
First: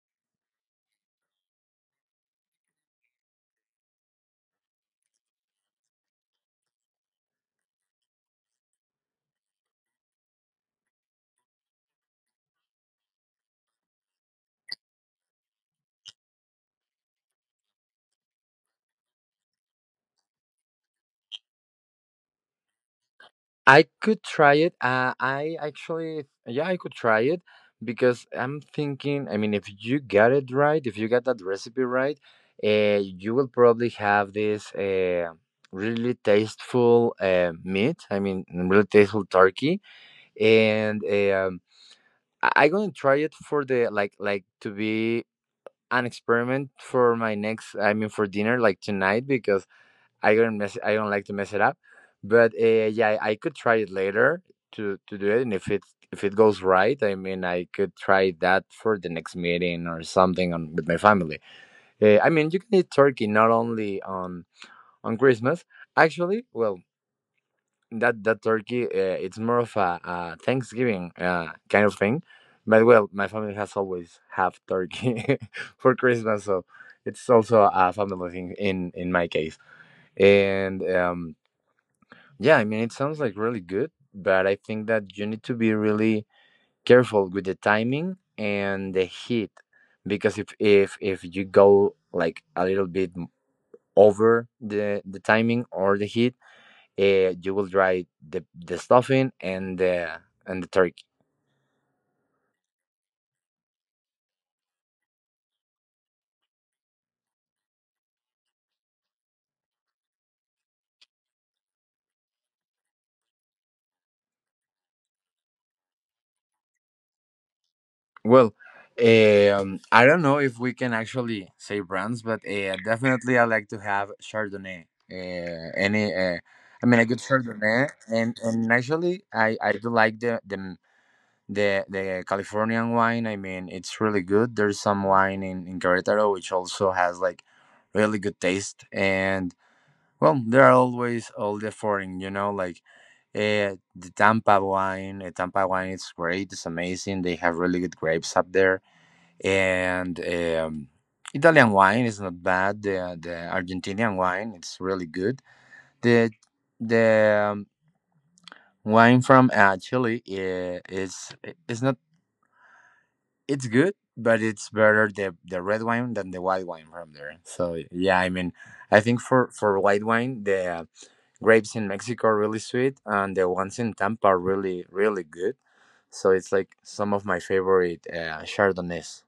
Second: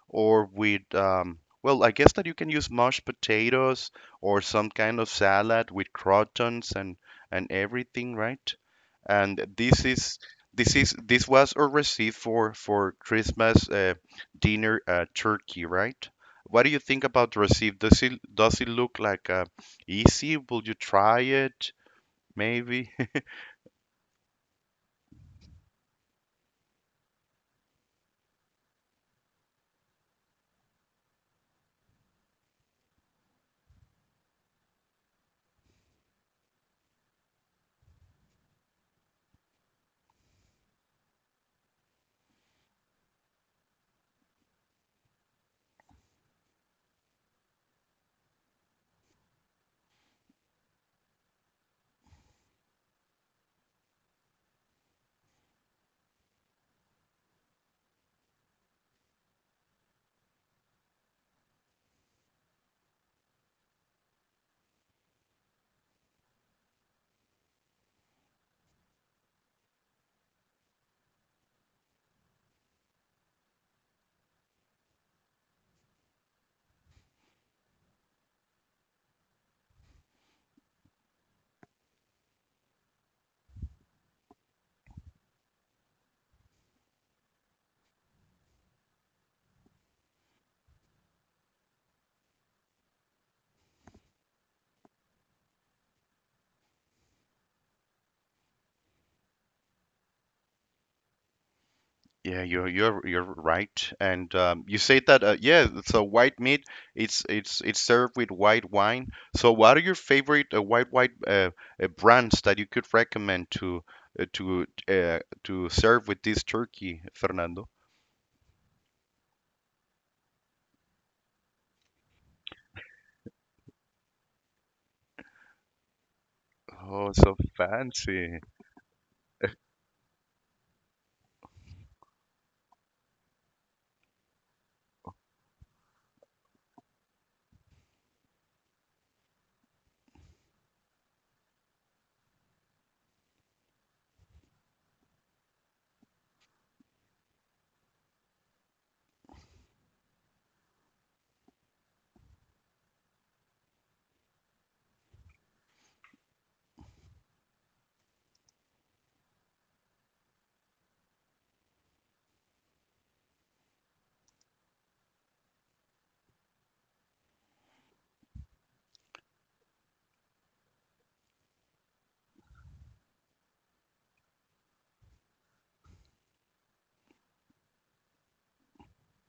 Or with um, well, I guess that you can use mashed potatoes or some kind of salad with croutons and and everything, right? And this is this is this was a receipt for for Christmas uh, dinner uh, turkey, right? What do you think about the receipt? Does it does it look like a easy? Will you try it? Maybe. I could try it. Uh, I actually. Yeah, I could try it because I'm thinking. I mean, if you got it right, if you got that recipe right, uh, you will probably have this uh, really tasteful uh, meat. I mean, really tasteful turkey, and um, I- I'm gonna try it for the like like to be an experiment for my next. I mean for dinner like tonight, because I don't mess, I don't like to mess it up, but uh, yeah, I could try it later to to do it, and if it, if it goes right, I mean, I could try that for the next meeting or something on with my family. uh, I mean, you can eat turkey not only on on Christmas. Actually, well, that that turkey uh, it's more of a, uh Thanksgiving uh, kind of thing. But well, my family has always have turkey for Christmas, so it's also a family thing in in my case. And um yeah, I mean, it sounds like really good, but I think that you need to be really careful with the timing and the heat, because if if if you go like a little bit over the the timing or the heat, uh, you will try the, the stuffing and the and the turkey. Yeah, you're you're you're right. And um, You say that uh, yeah, so white meat, it's it's it's served with white wine. So what are your favorite uh, white white uh, uh, brands that you could recommend to uh, to uh, to serve with this turkey, Fernando? Well, um, I don't know if we can actually say brands, but uh, definitely I like to have Chardonnay. Uh, any, uh, I mean, a Oh, good so Chardonnay, and fancy. and actually I I do like the the the the Californian wine. I mean, it's really good. There's some wine in in Querétaro which also has like really good taste. And well, there are always all the foreign, you know, like uh, the Tampa wine. Uh, Tampa wine is great. It's amazing. They have really good grapes up there. And um, Italian wine is not bad. The, the Argentinian wine, it's really good. The the um, wine from uh, Chile uh, is eh, it's not, it's good, but it's better the the red wine than the white wine from there. So yeah, I mean, I think for for white wine, the grapes in Mexico are really sweet, and the ones in Tampa are really, really good. So it's like some of my favorite uh, Chardonnays.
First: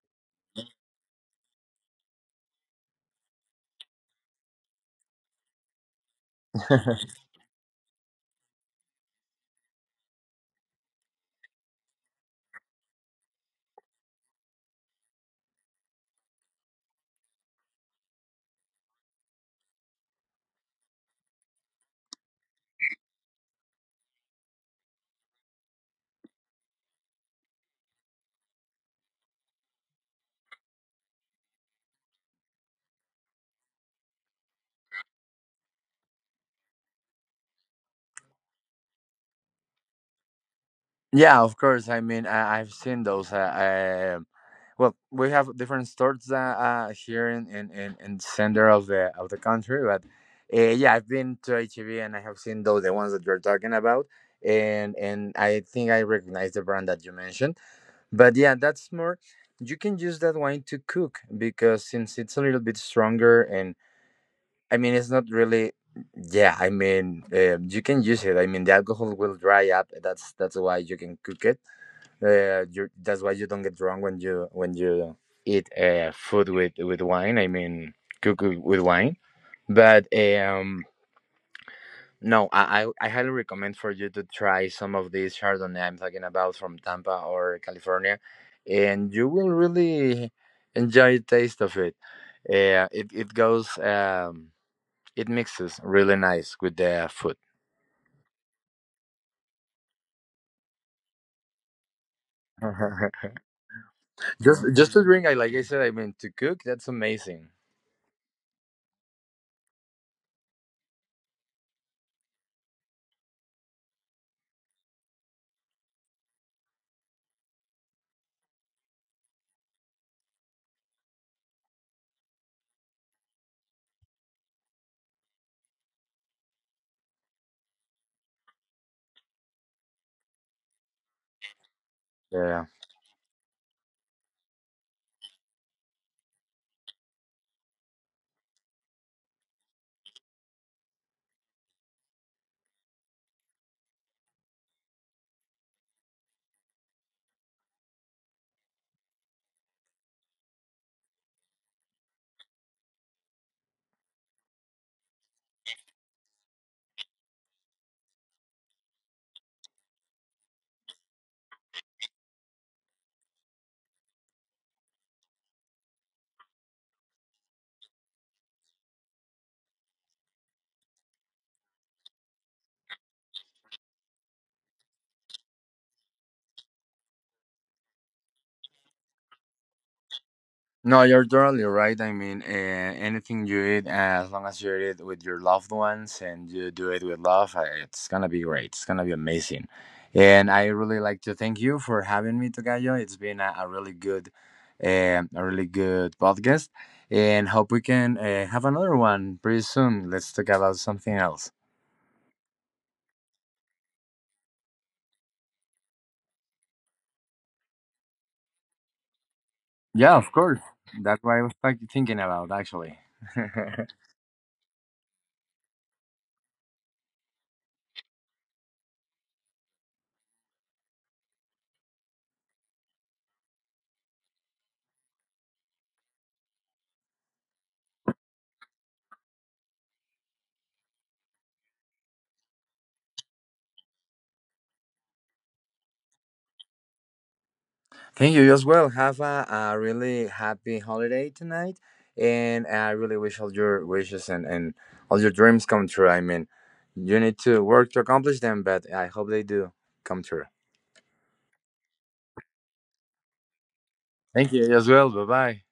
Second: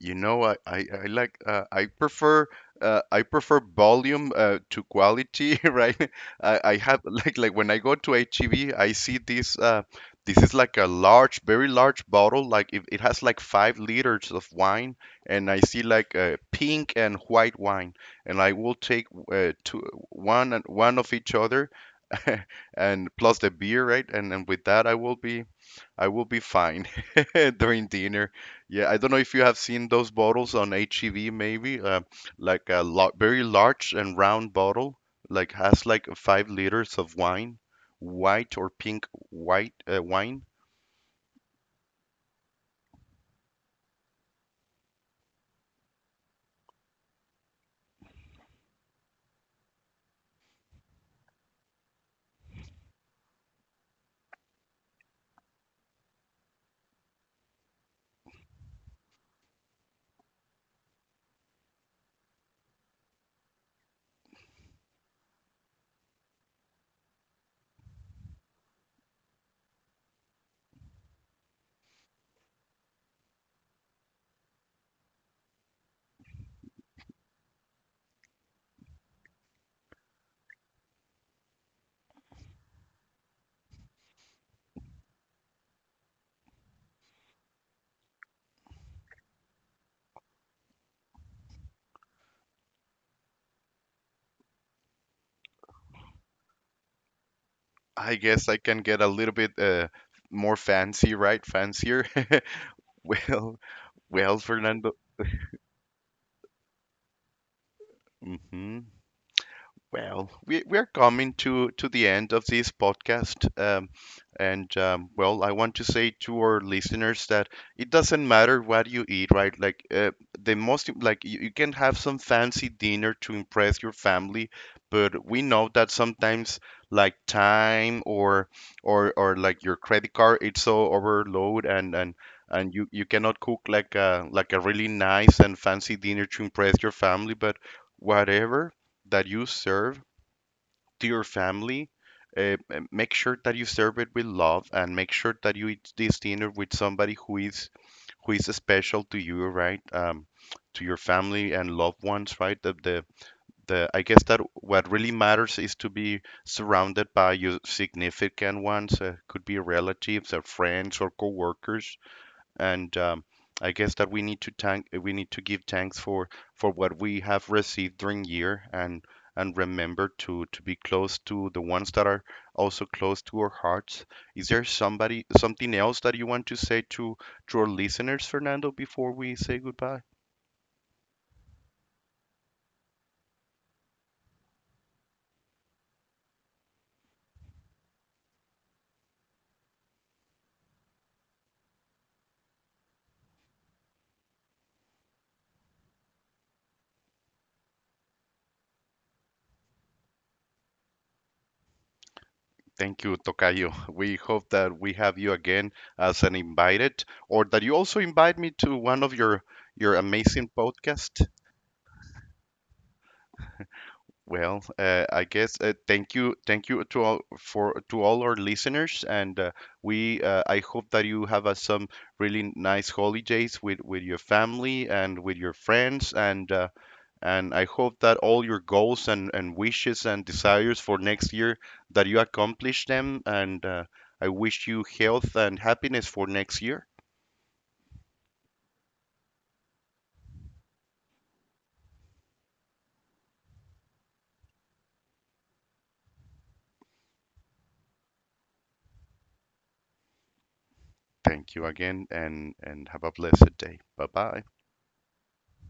You know, I I, I like uh, I prefer uh, I prefer volume uh, to quality, right? I, I have like like when I go to H E B, I see this uh, this is like a large, very large bottle. Like it, it has like five liters of wine, and I see like uh, pink and white wine, and I will take uh, two, one and one of each other, and plus the beer, right? And then with that, I will be I will be fine during dinner. Yeah, I don't know if you have seen those bottles on H E V, maybe, uh, like a lo- very large and round bottle, like has like five liters of wine, white or pink white uh, wine. Yeah, of course. I mean, I, I've seen those. Uh, uh, well, we have different stores uh, uh, here in, in, in, in the center of the of the country, but uh, yeah, I've been to H E B and I have seen those, the ones that you're talking about, and and I think I recognize the brand that you mentioned. But yeah, that's more. You can use that wine to cook because since it's a little bit stronger, and I mean, it's not really. Yeah, I mean, um, you can use it. I mean, the alcohol will dry up. That's that's why you can cook it. Uh, you, that's why you don't get drunk when you when you eat uh, food with with wine. I mean, cook with with wine. But um, no, I, I I highly recommend for you to try some of these Chardonnay I'm talking about from Tampa or California, and you will really enjoy the taste of it. Uh, it it goes um, it mixes really nice with the food. I guess I can get a little bit uh, more fancy, right? Fancier. Well, well, just Fernando. just to drink, I, like I said, I mean to cook. That's amazing. Hmm Well, we, we are coming to, to the end of this podcast. Um, and um, Well, I want to say to our listeners that it doesn't matter what you eat, right? Like uh, the most like you, you can have some fancy dinner to impress your family, but we know that sometimes like time or or or like your credit card, it's so overload and and Yeah. and you, you cannot cook like a like a really nice and fancy dinner to impress your family. But whatever that you serve to your family, uh, uh, make sure that you serve it with love and make sure that you eat this dinner with somebody who is who is special to you, right? Um, to your family and loved ones, right? The, the the I guess that what really matters is to be surrounded by your significant ones, uh, could be relatives or friends or coworkers. And um, I guess that we need to thank we need to give thanks for for what we have received during year and and remember to to be close to the ones that are also close to our hearts. Is there somebody something else that you want to say to to our listeners, Fernando, before we say goodbye? No, you're totally right. I mean, uh, anything you eat, as long as you eat it with your loved ones and you do it with love, uh, it's gonna be great. It's gonna be amazing. And I really like to thank you for having me, Tocayo. It's been a, a really good, um, a really good podcast, and hope we can uh, have another one pretty soon. Let's talk about something else. Thank you, Tocayo. We hope that we have you again as an invited, or that you also invite me to one of your your Yeah, of amazing course. That's podcasts. what I was like, thinking about actually. Well, uh, I guess uh, thank you, thank you to all for to all our listeners, and uh, we uh, I hope that you have uh, some really nice holidays with with your family and with your friends, and uh, and I hope that all your goals and and wishes and desires for next year that you accomplish them, and uh, I wish you health and happiness for next year. Thank you as well. Have a, a really happy holiday tonight, and I really wish all your wishes and, and all your dreams come true. I mean, you need to work to accomplish them, but I hope they do come true. Thank you again, and and have a blessed day. Bye bye. Thank you as well. Bye bye.